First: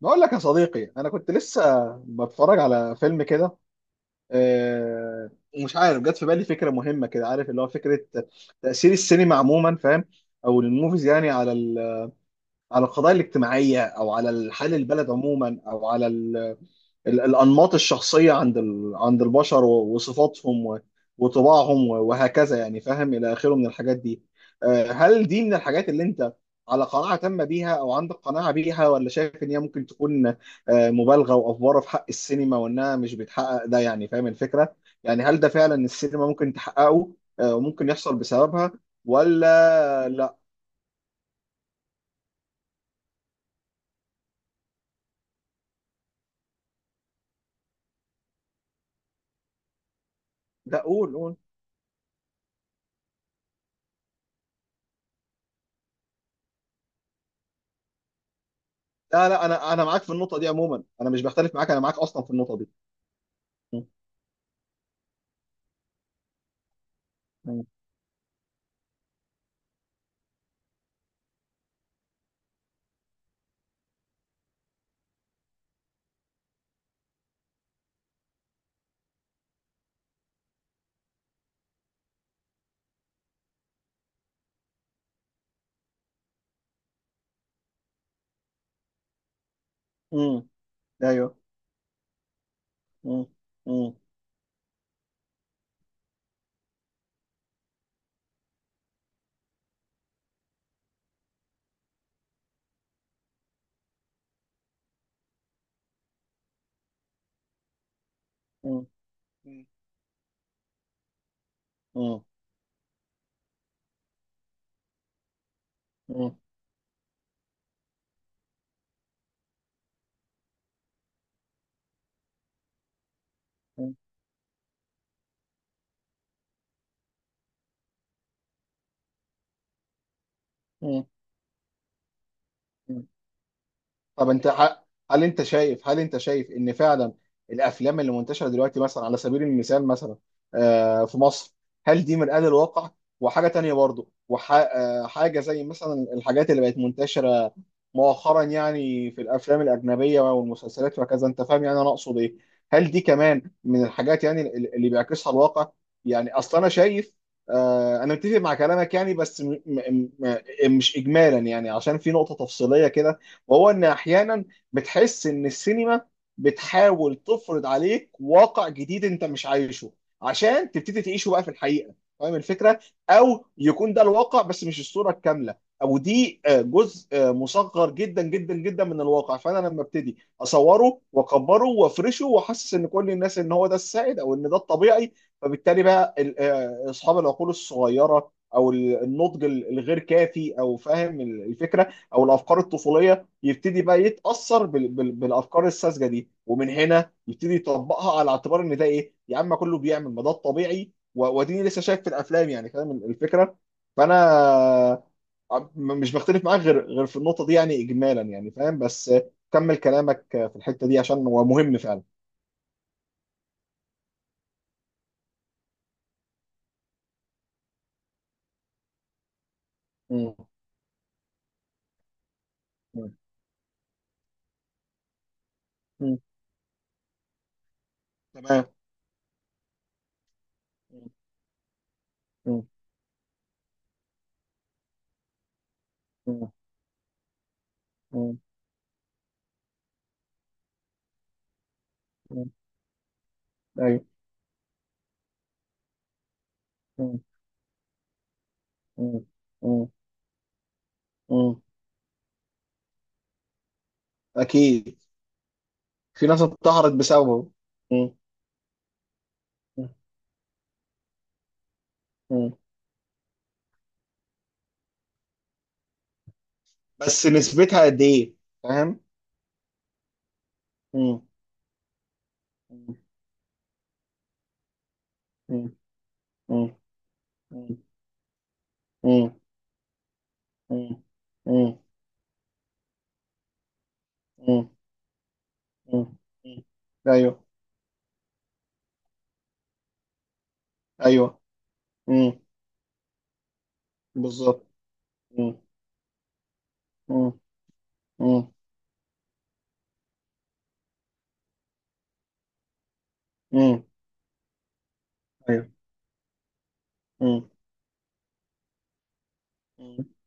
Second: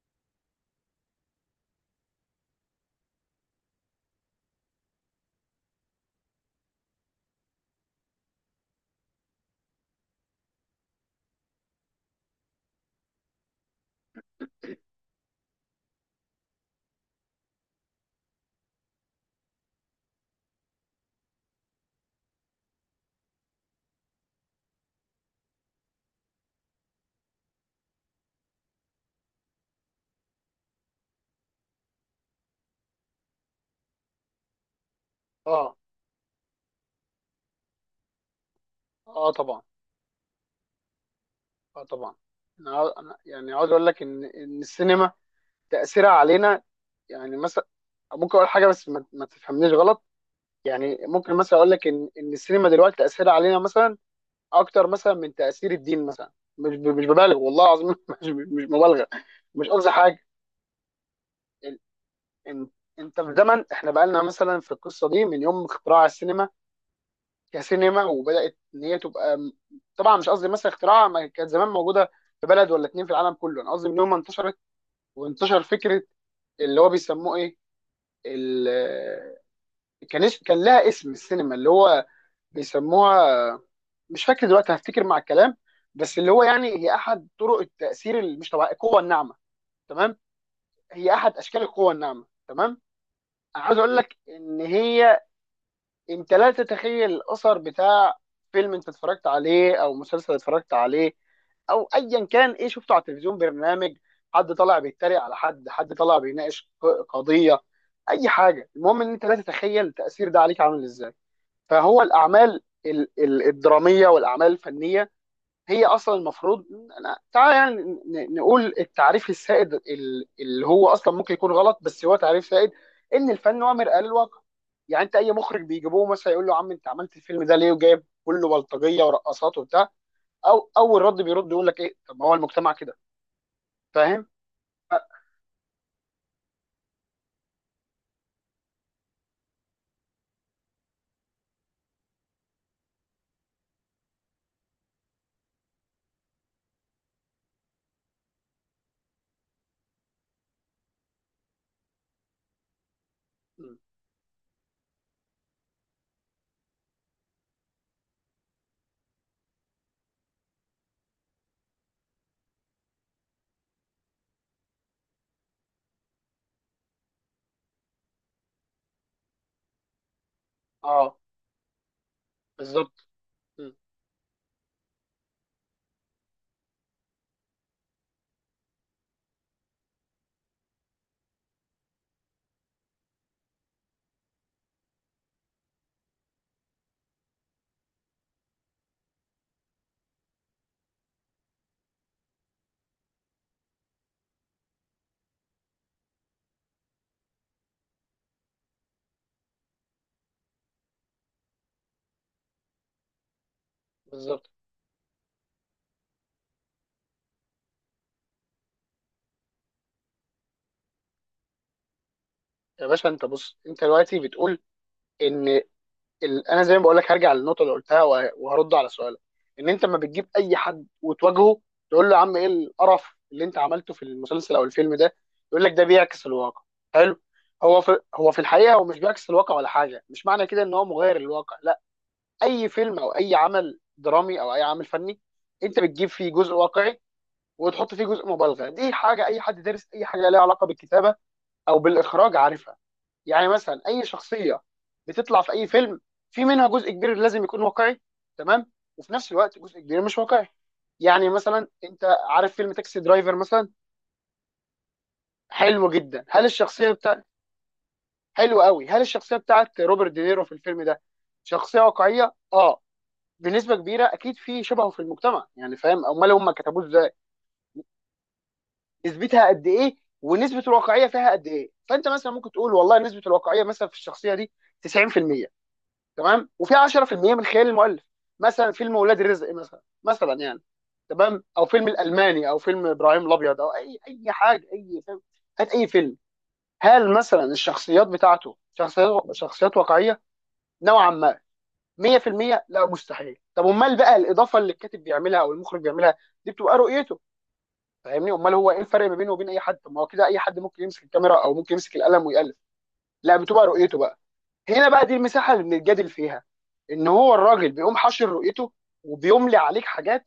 بقول لك يا صديقي، كنت لسه بتفرج على فيلم كده. آه، ومش عارف جت في بالي فكره مهمه كده، عارف؟ اللي هو فكره تاثير السينما عموما، فاهم؟ او الموvies يعني على على القضايا الاجتماعيه، او على حال البلد عموما، او على الأنماط الشخصية عند عند البشر وصفاتهم وطباعهم وهكذا يعني، فاهم؟ إلى آخره من الحاجات دي. هل دي من الحاجات اللي أنت على قناعة تامة بيها، أو عندك قناعة بيها، ولا شايف إن هي ممكن تكون مبالغة وأفوارة في حق السينما، وإنها مش بتحقق ده؟ يعني فاهم الفكرة؟ يعني هل ده فعلا اه، السينما ممكن تحققه وممكن يحصل بسببها اه طبعا، ولا لا؟ اه طبعا. أنا يعني عاوز اقول لك ان السينما تاثيرها علينا. يعني مثلا ممكن اقول حاجه بس ما تفهمنيش غلط. ده يعني قول، ممكن قول. مثلا اقول لك ان السينما دلوقتي تاثيرها علينا مثلا اكتر مثلا من تاثير الدين مثلا. مش ببالغ والله العظيم مش مبالغه. لا لا، مش أنا قصدي معاك في حاجه. النقطة دي عموما، أنا مش بختلف معاك، ال- أنا معاك أصلا في النقطة إن- دي. انت في زمن احنا بقالنا مثلا في القصه دي من يوم اختراع السينما م- كسينما، وبدات ان هي تبقى طبعا مش قصدي مثلا اختراع، ما كانت زمان موجوده في بلد ولا اتنين في العالم كله. انا قصدي ان هم انتشرت، وانتشر فكره اللي هو بيسموه ايه، ال... كان لها اسم السينما اللي هو بيسموها، مش فاكر دلوقتي، هفتكر مع الكلام. بس اللي هو يعني هي احد طرق التاثير اللي مش طبيعي، القوه الناعمه، تمام؟ م- هي احد ايوه. اشكال القوه الناعمه، تمام. مم. انا عايز اقول مم. لك ان هي، انت لا تتخيل الاثر بتاع فيلم انت اتفرجت عليه او مسلسل اتفرجت عليه او ايا كان ايه شفته على التلفزيون، برنامج، حد طالع بيتريق على حد، حد طالع بيناقش قضية، اي حاجة. مم. المهم ان انت لا تتخيل التأثير ده عليك عامل ازاي. فهو مم. الاعمال الدرامية والاعمال الفنية هي اصلا مم. المفروض، تعالى يعني نقول التعريف السائد اللي هو اصلا ممكن يكون غلط بس هو تعريف سائد، ان الفن هو مرآة للواقع. يعني انت اي مخرج بيجيبوه مثلا يقول له يا عم انت عملت الفيلم ده ليه وجايب كله بلطجيه ورقصات وبتاع، او اول مم. رد بيرد يقول لك ايه، طب ما هو المجتمع كده. مم. فاهم؟ طب ف- هل انت شايف ان فعلا الافلام اللي منتشره دلوقتي، مثلا على سبيل المثال، مثلا في مصر، هل دي مرآة للواقع؟ وحاجه تانية برضو، وحاجه زي مثلا الحاجات اللي بقت منتشره مؤخرا يعني في الافلام الاجنبيه والمسلسلات وكذا، انت فاهم يعني انا اقصد ايه؟ هل دي كمان م. من الحاجات يعني اللي بيعكسها الواقع؟ يعني اصلا انا شايف انا متفق مع كلامك يعني، بس م م م مش اجمالا يعني، عشان في نقطه تفصيليه كده، وهو ان احيانا بتحس ان السينما بتحاول تفرض عليك واقع جديد انت مش عايشه، عشان تبتدي اه، تعيشه بقى في الحقيقه. فاهم الفكره؟ بالظبط. او م. يكون ده الواقع بس مش الصوره الكامله، او دي جزء مصغر جدا جدا جدا من الواقع، فانا لما ابتدي اصوره واكبره وافرشه واحسس ان كل الناس ان هو ده السائد او ان ده الطبيعي، فبالتالي بقى اصحاب العقول الصغيره، او النضج الغير كافي، او فاهم الفكره، او الافكار الطفوليه، يبتدي بقى يتأثر بالأفكار الساذجة دي، ومن هنا يبتدي يطبقها على اعتبار إن ده إيه، يا عم كله بيعمل، ما ده الطبيعي واديني لسه شايف في الأفلام، يعني فاهم الفكرة؟ بالظبط. فأنا مش بختلف معاك غير في النقطة دي يعني، إجمالا يعني فاهم، بس كمل كلامك في الحتة دي عشان هو مهم فعلا. يا باشا انت بص، انت دلوقتي بتقول ان انا زي ما بقول لك هرجع للنقطه اللي قلتها وهرد على سؤالك. ان انت ما بتجيب مم. اي حد وتواجهه تقول له يا عم ايه القرف مم. اللي انت عملته في المسلسل او الفيلم ده، يقول لك ده مم. بيعكس الواقع. حلو. هو في تمام. الحقيقه هو مش بيعكس الواقع ولا حاجه. مش معنى كده ان هو مغير الواقع، لا. مم. اي فيلم او اي عمل درامي او اي عمل فني، انت بتجيب فيه مم. جزء واقعي وتحط فيه جزء مم. مبالغه. دي حاجه اي حد دارس اي حاجه ليها علاقه بالكتابه او بالاخراج مم. عارفها. يعني مثلا اي أيوه. شخصيه بتطلع في اي فيلم في منها جزء كبير مم. لازم يكون واقعي، تمام، وفي مم. نفس الوقت جزء مم. كبير مش واقعي. يعني مم. مثلا انت عارف فيلم تاكسي درايفر مثلا، أكيد. حلو جدا، في ناس هل الشخصيه انتحرت بتاع، بسببه. مم. حلو قوي، هل الشخصيه بتاعت روبرت دينيرو في الفيلم ده شخصيه واقعيه؟ مم. اه، بنسبه كبيره اكيد، في شبهه في المجتمع يعني، فاهم؟ امال هم كتبوه ازاي؟ بس نسبتها قد ايه؟ فاهم. نسبتها قد ايه، ونسبه الواقعيه مم. فيها قد ايه؟ فانت مثلا ممكن تقول مم. والله نسبه الواقعيه مثلا في الشخصيه دي 90%، مم. تمام، مم. وفي 10% من خيال مم. المؤلف. مثلا فيلم ولاد رزق مثلا يعني، مم. تمام، او مم. فيلم الالماني او فيلم ابراهيم الابيض، او اي حاجه، مم. اي فيلم، هات اي فيلم، مم. هل مثلا ايوه. الشخصيات بتاعته شخصيات واقعيه نوعا ايوه. ما؟ مم. 100% لا، مستحيل. طب امال بقى الاضافه بالظبط. اللي الكاتب بيعملها او مم. المخرج بيعملها، دي بتبقى رؤيته، مم. فاهمني؟ مم. امال هو ايه الفرق ما بينه وبين اي حد؟ طب ما هو كده اي حد ممكن يمسك الكاميرا او ممكن يمسك القلم ويالف. لا، بتبقى مم. رؤيته بقى. هنا بقى دي المساحه اللي ايوه. بنتجادل فيها، ان هو مم. الراجل بيقوم حاشر رؤيته وبيملي عليك مم. حاجات،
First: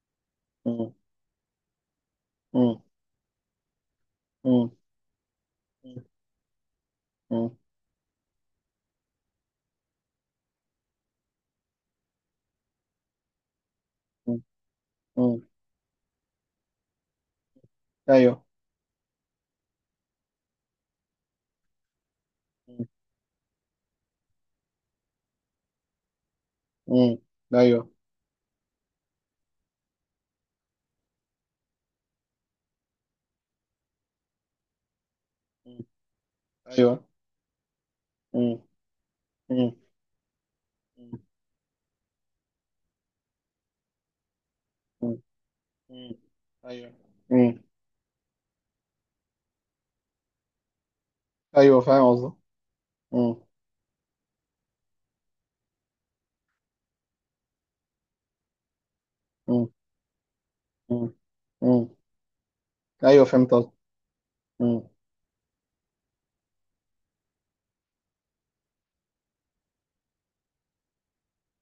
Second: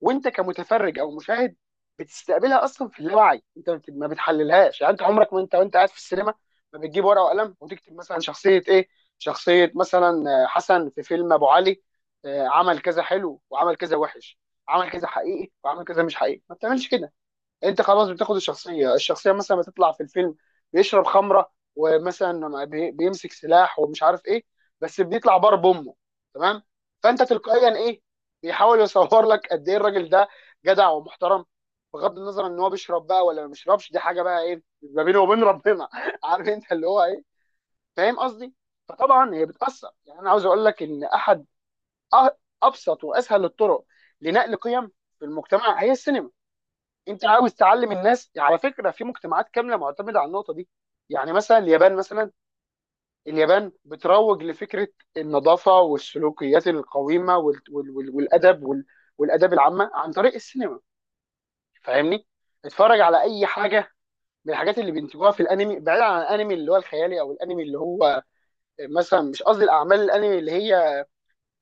وانت مم. كمتفرج او مشاهد بتستقبلها اصلا في اللاوعي. انت ما مم. بتحللهاش، يعني انت عمرك ما انت وانت قاعد في مم. السينما ما بتجيب ورقه وقلم مم. وتكتب مثلا شخصيه ايه، شخصيه مثلا حسن في فيلم ابو علي عمل كذا حلو وعمل كذا وحش، عمل كذا مم. حقيقي وعمل كذا مش حقيقي، ما بتعملش كده. انت خلاص بتاخد ايوه. الشخصيه مثلا ما تطلع في الفيلم بيشرب خمره ومثلا مم. بيمسك سلاح ومش عارف ايه، بس بيطلع بار بامه، تمام؟ مم. فانت تلقائيا ايوه. ايه، بيحاول يصور لك قد ايه الراجل ده جدع ومحترم، بغض النظر ان هو بيشرب بقى ولا ما بيشربش، دي حاجه بقى ايه ما بينه وبين مم. ربنا عارف انت اللي ايوه. هو ايه، فاهم قصدي؟ مم. فطبعا هي مم. بتاثر. يعني انا عاوز اقول لك ان مم. احد أ- ابسط واسهل الطرق لنقل قيم في المجتمع هي مم. السينما. ايوه. انت عاوز مم. تعلم الناس، على فكره، في مجتمعات كامله معتمده على النقطه دي. يعني مثلا ايوه، اليابان فاهم مثلا، قصدك. مم. اليابان بتروج لفكره النظافه والسلوكيات القويمه والادب والاداب مم. العامه عن طريق السينما، مم. فاهمني؟ اتفرج على ايوه، اي فهمت قصدك. حاجه من الحاجات اللي بينتجوها في الانمي، بعيد عن الانمي اللي هو الخيالي او الانمي اللي هو مثلا، مش قصدي الاعمال الانمي اللي هي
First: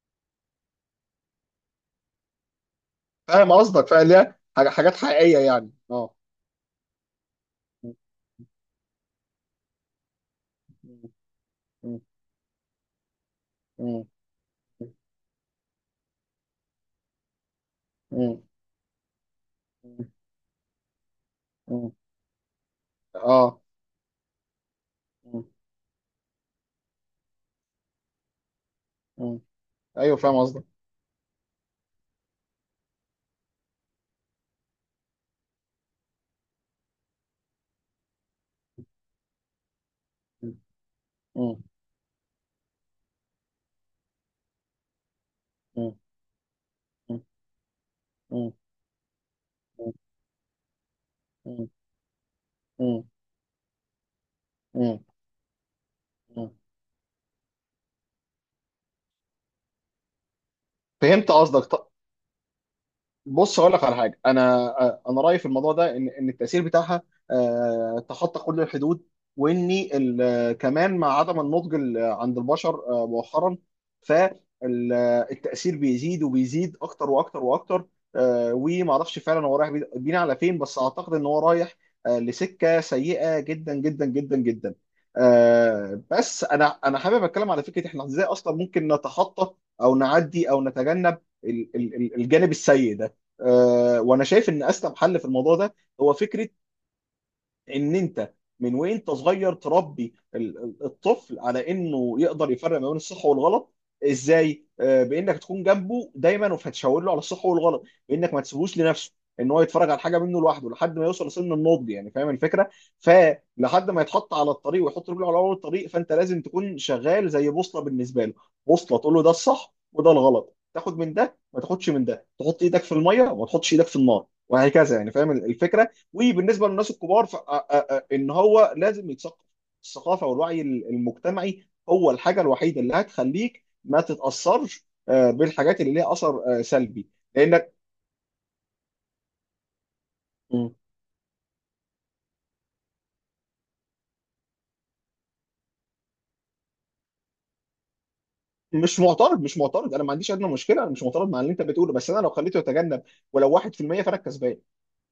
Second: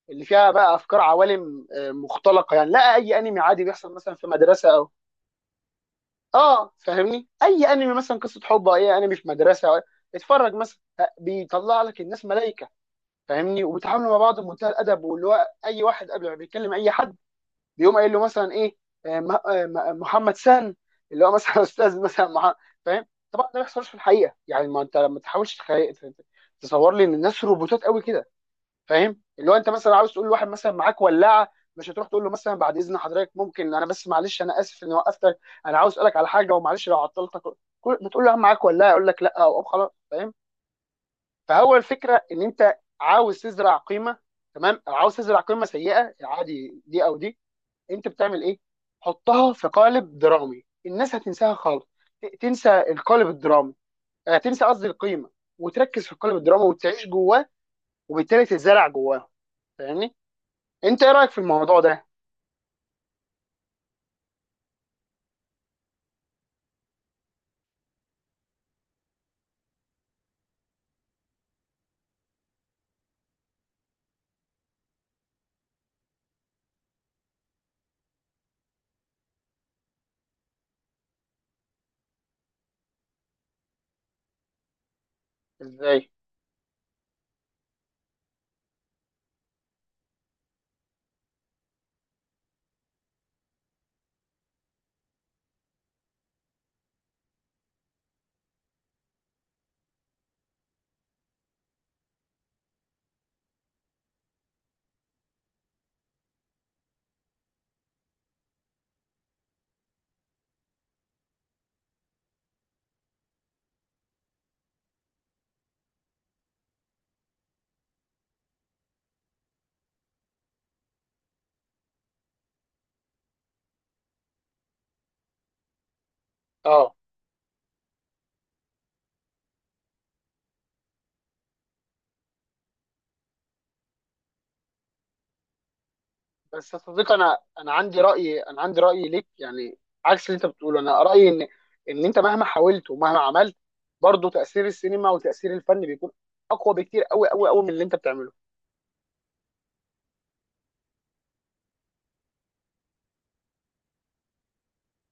اللي فيها بقى افكار عوالم مختلقه يعني، لا، اي انمي فاهم عادي قصدك، بيحصل فاهم. مثلا في ليه؟ مدرسه. حاجات حقيقية يعني، اه. اه فاهمني، اي م- انمي مثلا قصه حب او اي انمي في مدرسه اتفرج مثلا، بيطلع لك م- الناس ملائكه، فاهمني، م- وبيتعاملوا مع بعض بمنتهى الادب، واللي هو اي واحد قبل ما بيتكلم اي حد بيقوم قايل له م- مثلا ايه، م- محمد سان، اللي هو مثلا م- استاذ مثلا فاهم؟ طبعا ده ما اه. بيحصلش في الحقيقه. يعني ما انت ما م- تحاولش تصور لي ان الناس روبوتات قوي كده، فاهم؟ م- اللي هو انت مثلا عاوز ايوه، تقول فاهم لواحد قصدك. مثلا معاك ولاعه، مش هتروح تقول له مثلا بعد اذن حضرتك ممكن، انا بس معلش انا اسف اني وقفتك، انا عاوز اسالك على حاجه ومعلش لو عطلتك. بتقول له معاك ولاعه، يقول لك لا او خلاص، فاهم؟ م- م- فهو الفكره ان انت عاوز تزرع قيمه، تمام، او عاوز تزرع قيمه م- سيئه، عادي، دي او م- دي، انت بتعمل م- ايه؟ حطها في قالب درامي. الناس هتنساها م- خالص، تنسى م- القالب الدرامي، تنسى قصدي م- القيمه وتركز في القالب م- الدرامي وتعيش جواه، وبالتالي تتزرع جواه، فاهمني؟ انت ايه رايك فهمت في الموضوع قصدك. ده؟ بص هقول لك على حاجه. انا رايي في الموضوع ده ان التاثير بتاعها تخطى كل الحدود، وان كمان مع عدم النضج عند البشر مؤخرا، فالتاثير بيزيد وبيزيد اكتر واكتر واكتر. وما اعرفش فعلا هو رايح بينا على فين، بس اعتقد ان هو رايح لسكه سيئه جدا جدا جدا جدا. ازاي؟ بس انا حابب اتكلم على فكره، احنا ازاي اصلا ممكن نتخطى او نعدي او نتجنب الجانب السيء ده؟ وانا شايف ان اسلم حل في الموضوع ده هو فكره ان انت من وانت صغير تربي الطفل على انه يقدر يفرق ما بين الصح والغلط. ازاي؟ بانك تكون جنبه دايما، وهتشاور له على الصح والغلط، بانك ما تسيبوش لنفسه ان هو يتفرج على حاجه منه لوحده لحد ما يوصل لسن النضج، يعني فاهم الفكره؟ فلحد ما يتحط على الطريق ويحط رجله على اول الطريق، فانت لازم تكون شغال زي بوصله بالنسبه له، بوصله تقول له ده الصح وده الغلط، تاخد من ده ما تاخدش من ده، تحط ايدك في الميه وما تحطش ايدك في النار، وهكذا يعني فاهم الفكره. وبالنسبه للناس اه. الكبار ان هو لازم يتثقف. الثقافه والوعي المجتمعي هو الحاجه الوحيده اللي هتخليك ما تتاثرش بالحاجات اللي ليها اثر بس يا سلبي، صديقي انا، انا لانك. عندي راي انا عندي راي ليك يعني، عكس اللي انت مم. بتقوله. انا رايي ان انت مهما حاولت ومهما عملت، برضه تاثير السينما وتاثير الفن بيكون اقوى بكتير، قوي قوي قوي، من اللي انت بتعمله. مش معترض، مش معترض، انا ما عنديش ادنى مشكله، انا مش معترض مع اللي انت بتقوله، بس انا لو خليته يتجنب ولو 1% فانا الكسبان.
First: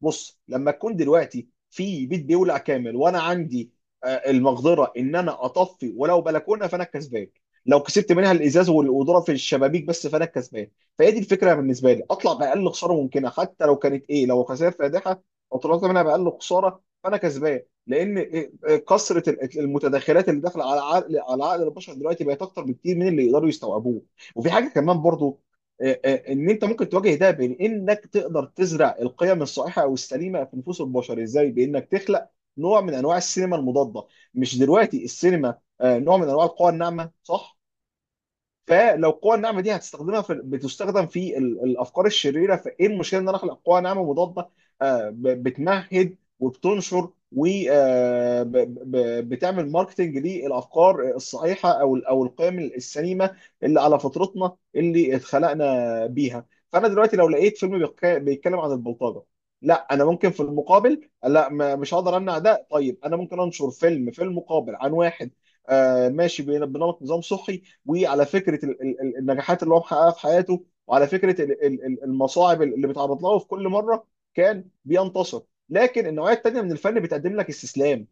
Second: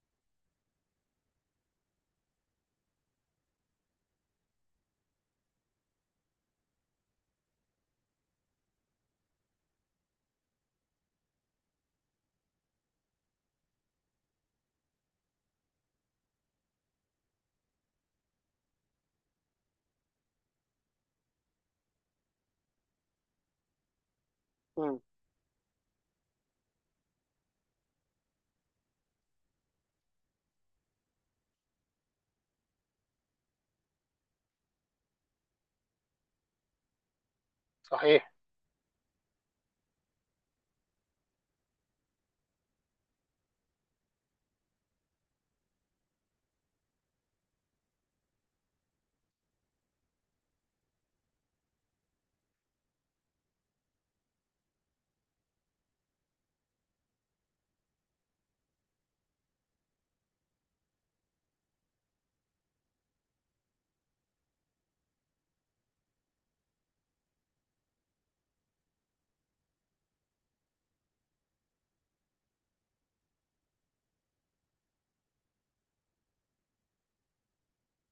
بص، لما تكون دلوقتي في بيت بيولع كامل، وانا عندي المقدره ان انا اطفي ولو بلكونه، فانا الكسبان. لو كسبت منها الازاز والقدره في الشبابيك بس، فانا الكسبان. فهي دي الفكره بالنسبه لي، اطلع باقل خساره ممكنه، حتى لو كانت ايه، لو خسائر فادحه او طلعت منها باقل خساره فانا كسبان. لان إيه، إيه، كثره المتداخلات اللي داخله على عقل، على عقل البشر دلوقتي بقت اكتر بكتير من اللي يقدروا يستوعبوه. وفي حاجه امم كمان برضو، ان انت ممكن تواجه ده، بين انك تقدر تزرع القيم الصحيحه او السليمه في نفوس البشر. ازاي؟ بانك تخلق نوع من انواع السينما المضاده. مش دلوقتي السينما نوع من انواع القوى الناعمه، صح؟ صحيح. فلو القوى الناعمه دي هتستخدمها في، بتستخدم في الافكار الشريره، فايه المشكله ان انا اخلق قوى ناعمه مضاده بتمهد وبتنشر وبتعمل ماركتنج للافكار الصحيحه، او او القيم السليمه اللي على فطرتنا اللي اتخلقنا بيها. فانا دلوقتي لو لقيت فيلم بيتكلم عن البلطجه، لا انا ممكن في المقابل، لا ما- مش هقدر امنع ده، طيب انا ممكن انشر فيلم في المقابل عن واحد ماشي بنمط نظام صحي، وعلى فكره النجاحات اللي هو محققها في حياته، وعلى فكره المصاعب اللي بيتعرض لها، وفي كل مره كان بينتصر. لكن النوعيه الثانيه من الفن بتقدم لك استسلام.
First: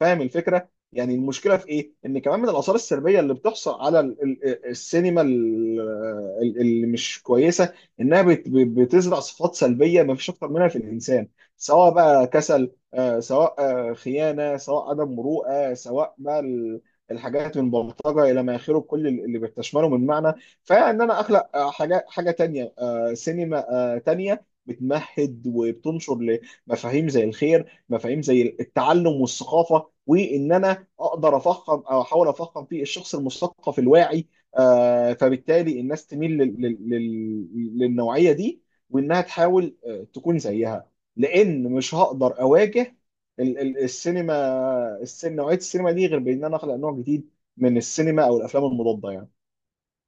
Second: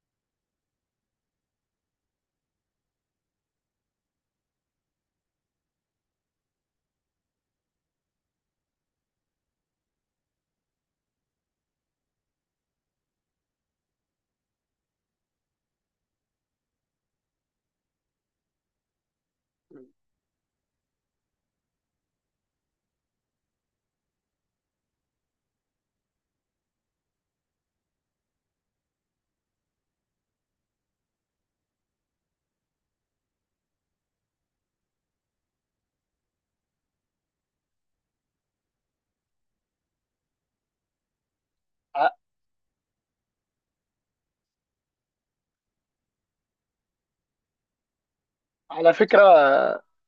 فاهم الفكره؟ يعني المشكله في ايه، ان كمان من الاثار السلبيه اللي بتحصل على السينما اللي مش كويسه، انها بتزرع صفات سلبيه ما فيش اكتر منها في الانسان، سواء بقى كسل، سواء خيانه، سواء عدم مروءه، سواء بقى الحاجات من بلطجه الى ما اخره، كل اللي مم. بتشمله من معنى. فان انا اخلق حاجه تانيه، سينما تانيه بتمهد وبتنشر لمفاهيم زي الخير، مفاهيم زي التعلم والثقافه، وان انا اقدر افخم، او احاول افخم في الشخص المثقف الواعي، فبالتالي الناس تميل للنوعيه دي، وانها تحاول تكون زيها. لان مش ع- هقدر اواجه السينما، نوعيه السينما دي غير بان انا اخلق نوع جديد من السينما او الافلام على المضاده فكره، يعني.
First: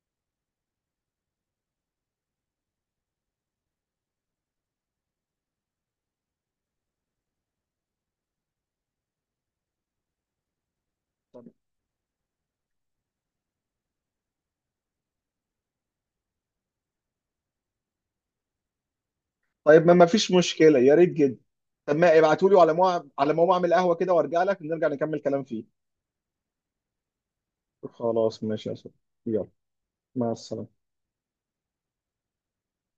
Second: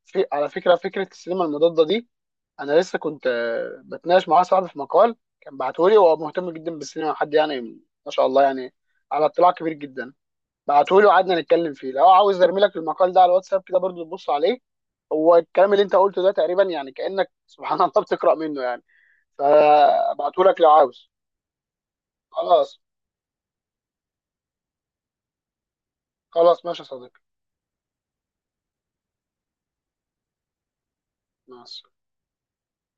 في على فكره، فكره السينما المضاده دي، انا لسه كنت بتناقش مع واحد صاحبي في مقال كان بعته لي، وهو مهتم جدا بالسينما، حد يعني ما شاء الله يعني، على اطلاع كبير جدا. بعتهولي وقعدنا نتكلم فيه. لو عاوز ارمي لك المقال ده على الواتساب كده برضو تبص عليه، هو الكلام اللي انت قلته ده تقريبا يعني، كأنك سبحان الله بتقرأ منه يعني. طيب، ما فيش فابعته لك لو مشكله يا ريت عاوز. جدا. طب ما ابعتوا لي على خلاص، مو، على ما اعمل قهوه كده وارجع لك، نرجع نكمل كلام فيه. خلاص ماشي يا صديقي. خلاص ماشي يا صاحبي، يلا، مع السلامه. مع السلامة.